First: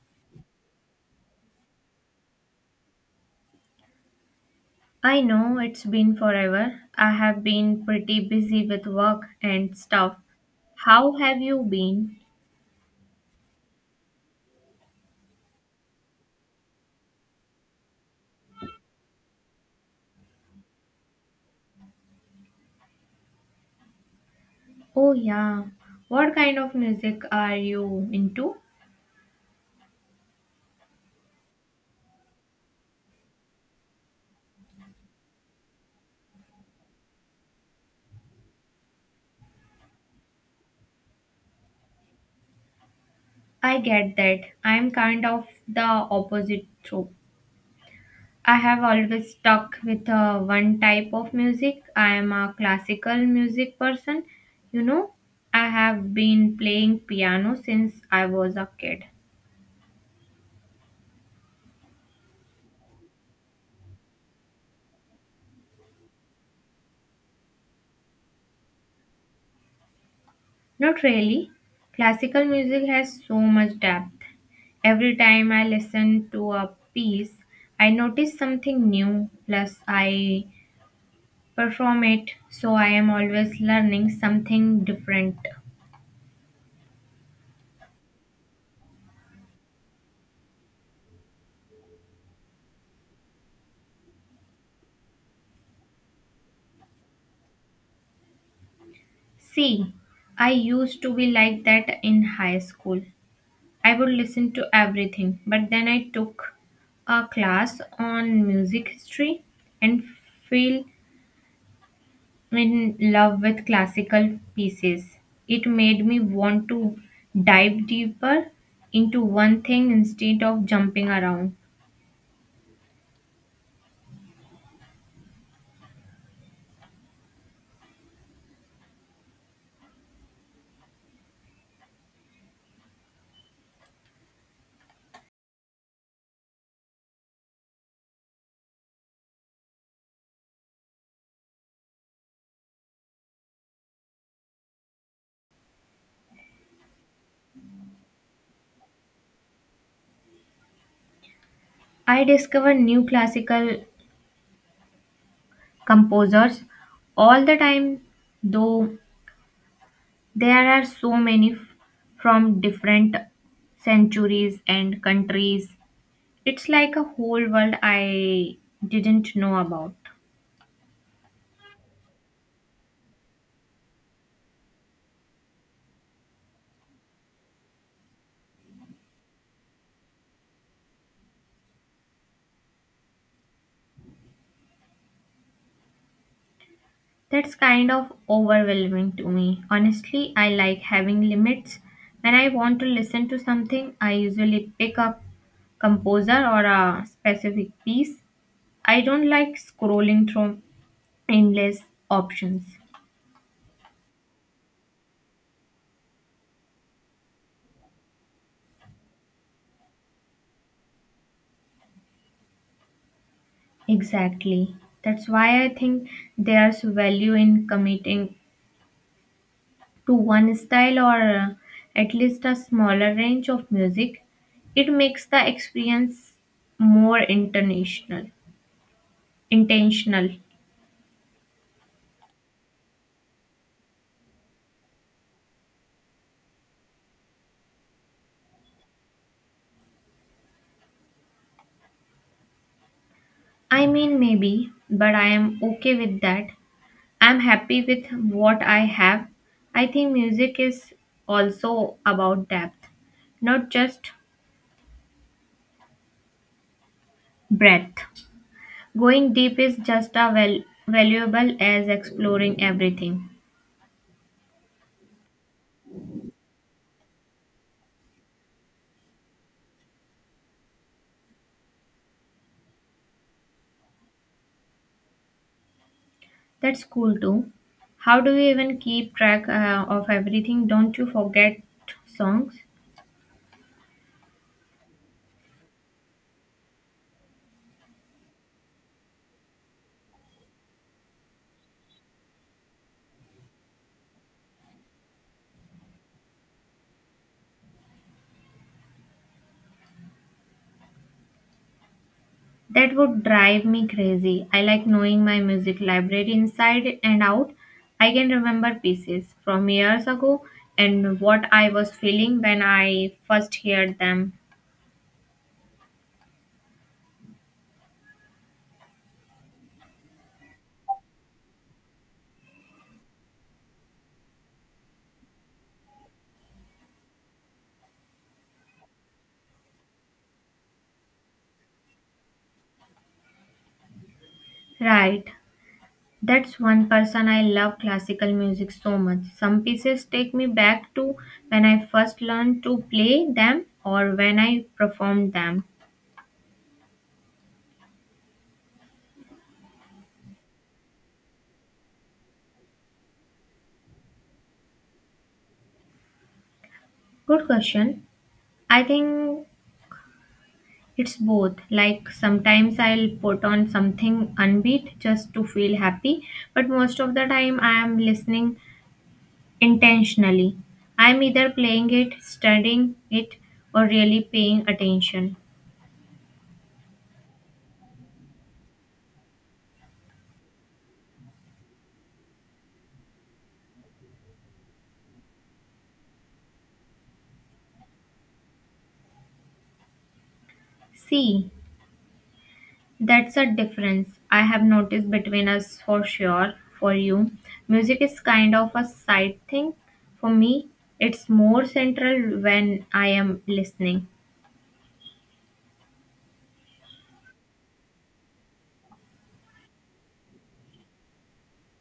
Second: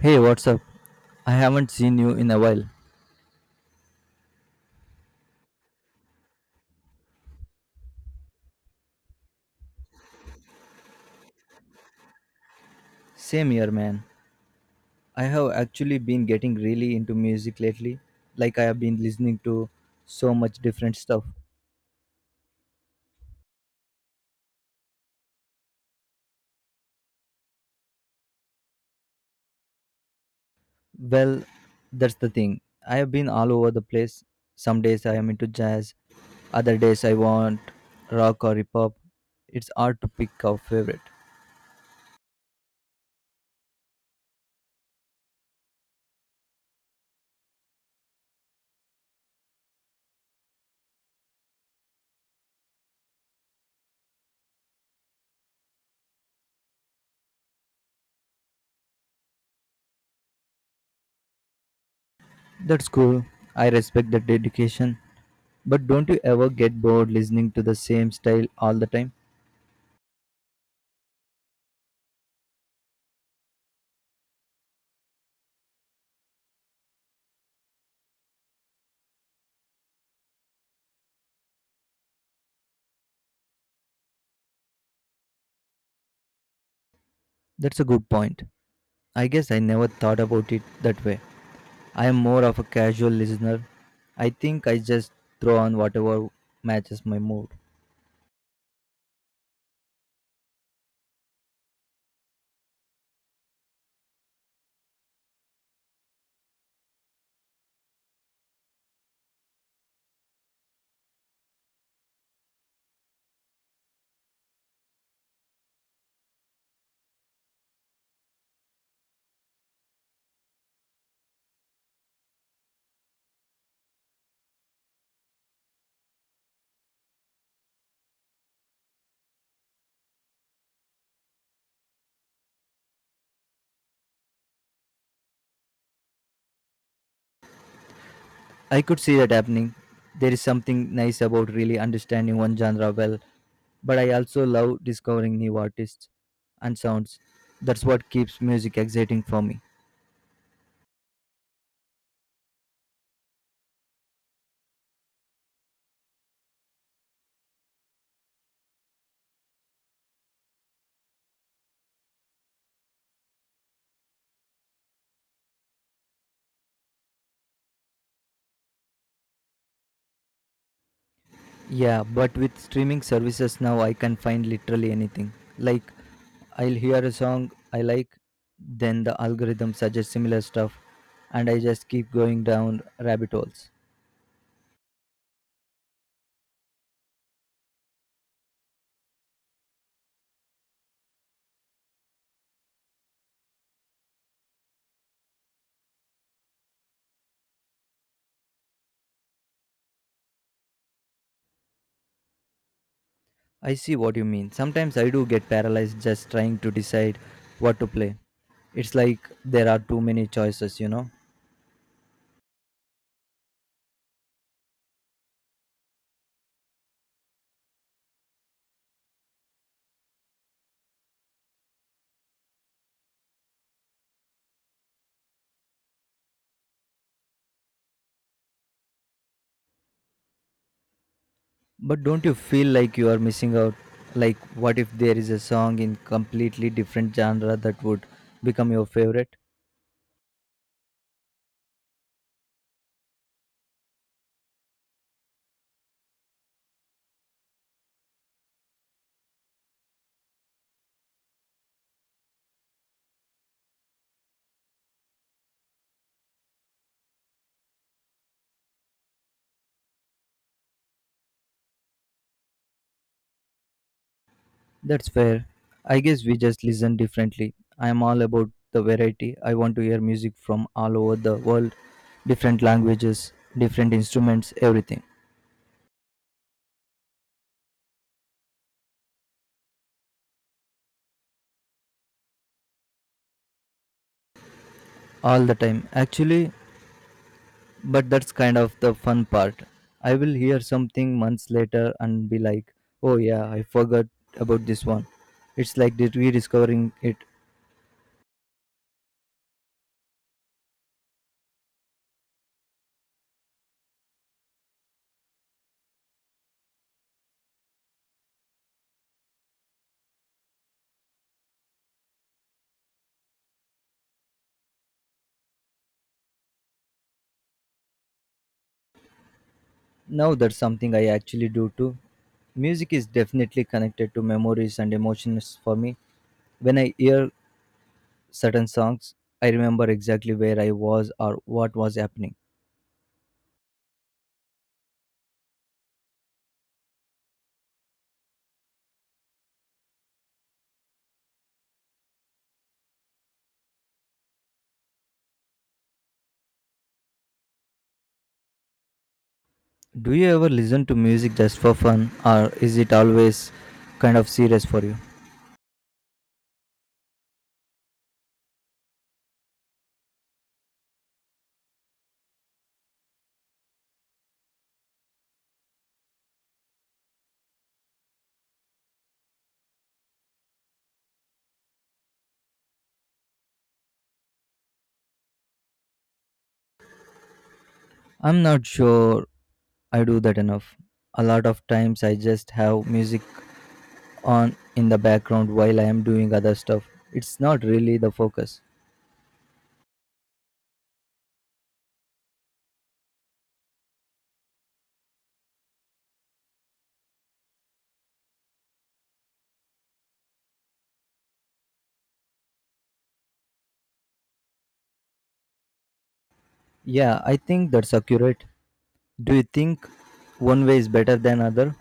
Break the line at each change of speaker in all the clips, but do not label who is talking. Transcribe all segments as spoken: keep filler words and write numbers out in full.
Hey, what's up? I haven't seen you in a while.
I know it's been forever. I have been pretty busy with work and stuff. How have you been?
Same here, man. I have actually been getting really into music lately. Like, I have been listening to so much different stuff.
Oh, yeah. What kind of music are you into?
Well, that's the thing. I have been all over the place. Some days I am into jazz, other days I want rock or hip hop. It's hard to pick our favorite.
I get that. I'm kind of the opposite trope. I have always stuck with uh, one type of music. I am a classical music person. You know, I have been playing piano since I was a kid.
That's cool. I respect the dedication. But don't you ever get bored listening to the same style all the time?
Not really. Classical music has so much depth. Every time I listen to a piece, I notice something new, plus, I perform it, so I am always learning something different.
That's a good point. I guess I never thought about it that way. I am more of a casual listener. I think I just throw on whatever matches my mood.
See, I used to be like that in high school. I would listen to everything, but then I took a class on music history and feel in love with classical pieces. It made me want to dive deeper into one thing instead of jumping around.
I could see that happening. There is something nice about really understanding one genre well, but I also love discovering new artists and sounds. That's what keeps music exciting for me.
I discover new classical composers all the time, though there are so many f- from different centuries and countries. It's like a whole world I didn't know about.
Yeah, but with streaming services now, I can find literally anything. Like, I'll hear a song I like, then the algorithm suggests similar stuff, and I just keep going down rabbit holes.
That's kind of overwhelming to me. Honestly, I like having limits. When I want to listen to something, I usually pick up composer or a specific piece. I don't like scrolling through endless options.
I see what you mean. Sometimes I do get paralyzed just trying to decide what to play. It's like there are too many choices, you know?
Exactly. That's why I think there's value in committing to one style or uh, at least a smaller range of music. It makes the experience more international, intentional.
But don't you feel like you are missing out? Like, what if there is a song in completely different genre that would become your favorite?
I mean, maybe, but I am okay with that. I'm happy with what I have. I think music is also about depth, not just breadth. Going deep is just as val- valuable as exploring everything.
That's fair. I guess we just listen differently. I am all about the variety. I want to hear music from all over the world, different languages, different instruments, everything.
That's cool too. How do you even keep track uh, of everything? Don't you forget songs?
All the time, actually. But that's kind of the fun part. I will hear something months later and be like, oh yeah, I forgot about this one. It's like dis- rediscovering it.
That would drive me crazy. I like knowing my music library inside and out. I can remember pieces from years ago and what I was feeling when I first heard them.
Now that's something I actually do too. Music is definitely connected to memories and emotions for me. When I hear certain songs, I remember exactly where I was or what was happening.
Right. That's one person I love classical music so much. Some pieces take me back to when I first learned to play them or when I performed them.
Do you ever listen to music just for fun, or is it always kind of serious for you?
Good question. I think it's both. Like sometimes I'll put on something unbeat just to feel happy, but most of the time I am listening intentionally. I'm either playing it, studying it, or really paying attention.
I'm not sure I do that enough. A lot of times I just have music on in the background while I am doing other stuff. It's not really the focus.
See, that's a difference I have noticed between us for sure. For you, music is kind of a side thing. For me, it's more central when I am listening.
Yeah, I think that's accurate. Do you think one way is better than other?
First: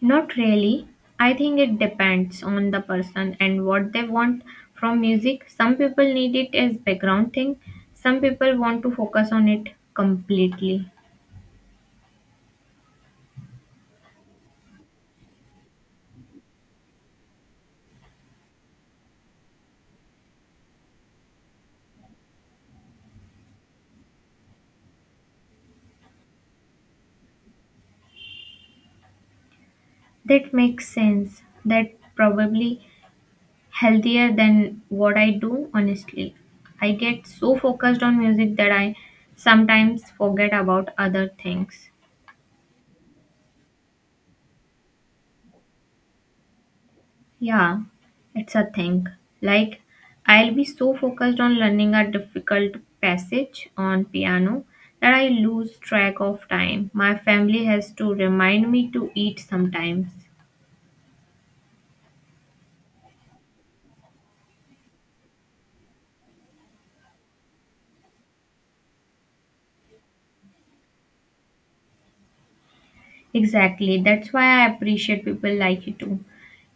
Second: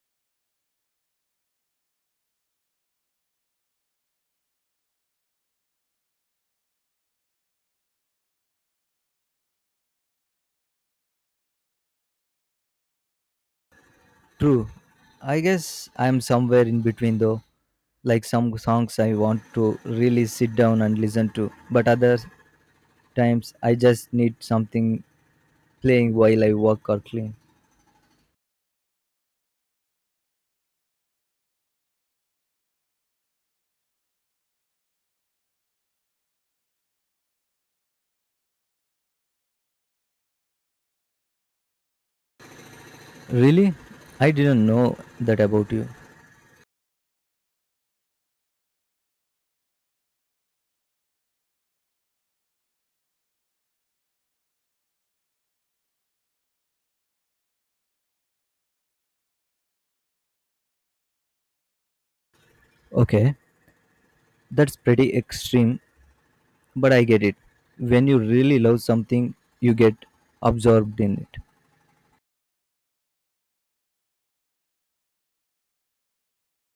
Not really. I think it depends on the person and what they want from music. Some people need it as background thing. Some people want to focus on it completely.
True. I guess I'm somewhere in between though. Like some songs I want to really sit down and listen to, but other times I just need something playing while I work or clean.
That makes sense. That probably healthier than what I do honestly. I get so focused on music that I sometimes forget about other things.
Really? I didn't know that about you.
Yeah, it's a thing. Like, I'll be so focused on learning a difficult passage on piano that I lose track of time. My family has to remind me to eat sometimes.
Okay, that's pretty extreme, but I get it. When you really love something, you get absorbed in it.
Exactly, that's why I appreciate people like you too.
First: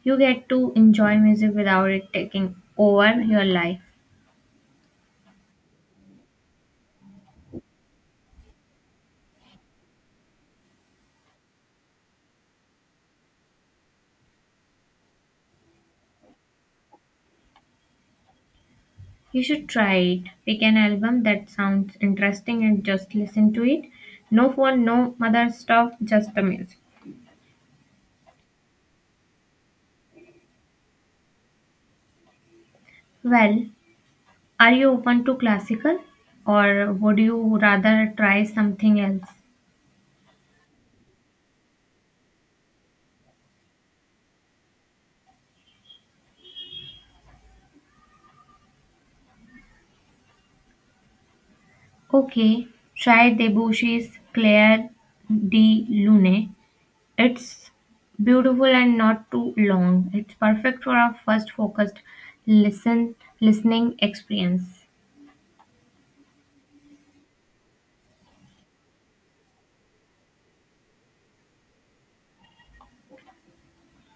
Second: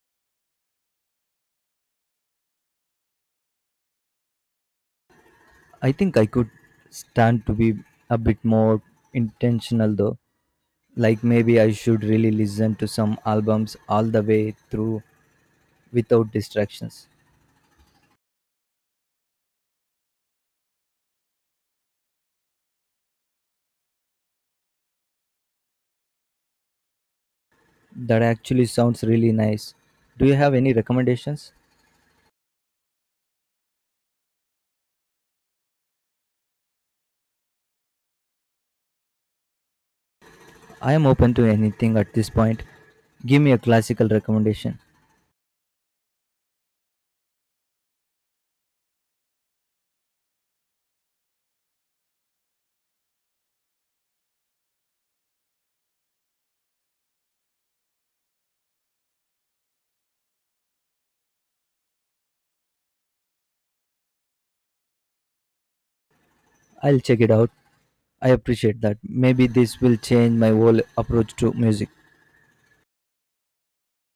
You get to enjoy music without it taking over your life.
I think I could stand to be a bit more intentional though. Like maybe I should really listen to some albums all the way through without distractions.
You should try it. Pick an album that sounds interesting and just listen to it. No phone, no mother stuff, just the music.
That actually sounds really nice. Do you have any recommendations?
Well, are you open to classical or would you rather try something else?
I am open to anything at this point. Give me a classical recommendation.
Okay, try Debussy's Claire de Lune. It's beautiful and not too long. It's perfect for our first focused listen listening experience.
I'll check it out. I appreciate that. Maybe this will change my whole approach to music.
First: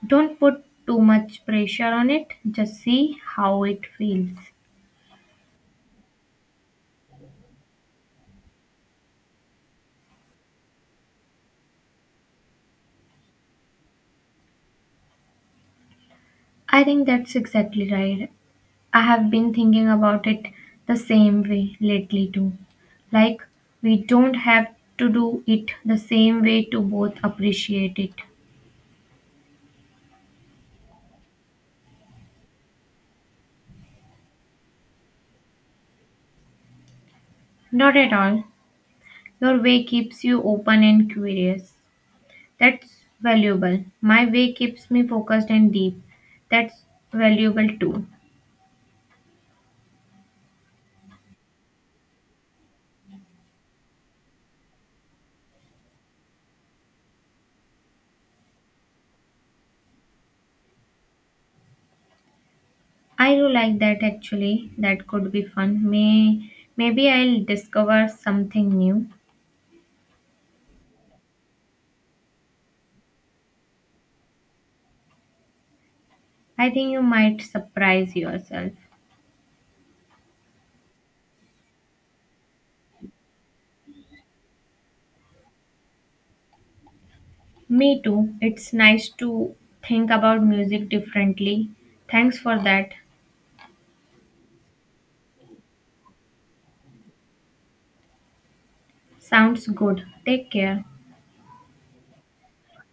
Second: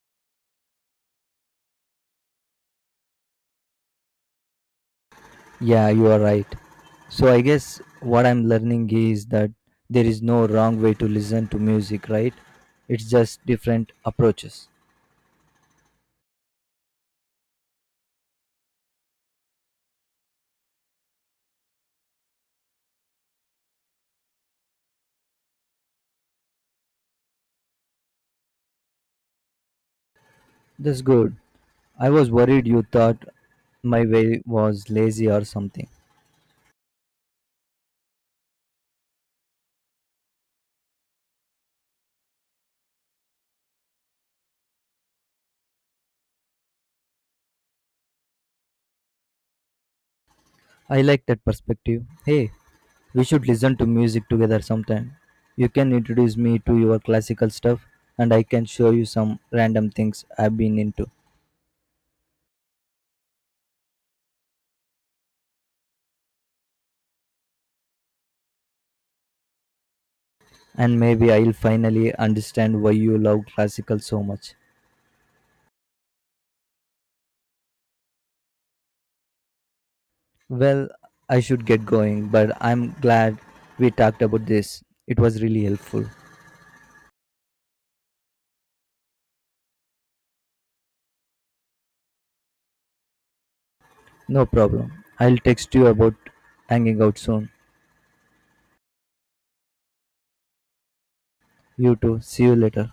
Don't put too much pressure on it, just see how it feels.
Yeah, you are right. So I guess what I'm learning is that there is no wrong way to listen to music, right? It's just different approaches.
I think that's exactly right. I have been thinking about it the same way lately too. Like, we don't have to do it the same way to both appreciate it.
That's good. I was worried you thought my way was lazy or something.
Not at all. Your way keeps you open and curious. That's valuable. My way keeps me focused and deep. That's valuable too.
I like that perspective. Hey, we should listen to music together sometime. You can introduce me to your classical stuff, and I can show you some random things I've been into.
I do like that actually. That could be fun. May maybe I'll discover something new.
And maybe I'll finally understand why you love classical so much.
I think you might surprise yourself.
Well, I should get going, but I'm glad we talked about this. It was really helpful.
Me too. It's nice to think about music differently. Thanks for that.
No problem. I'll text you about hanging out soon.
Sounds good. Take care.
You too. See you later.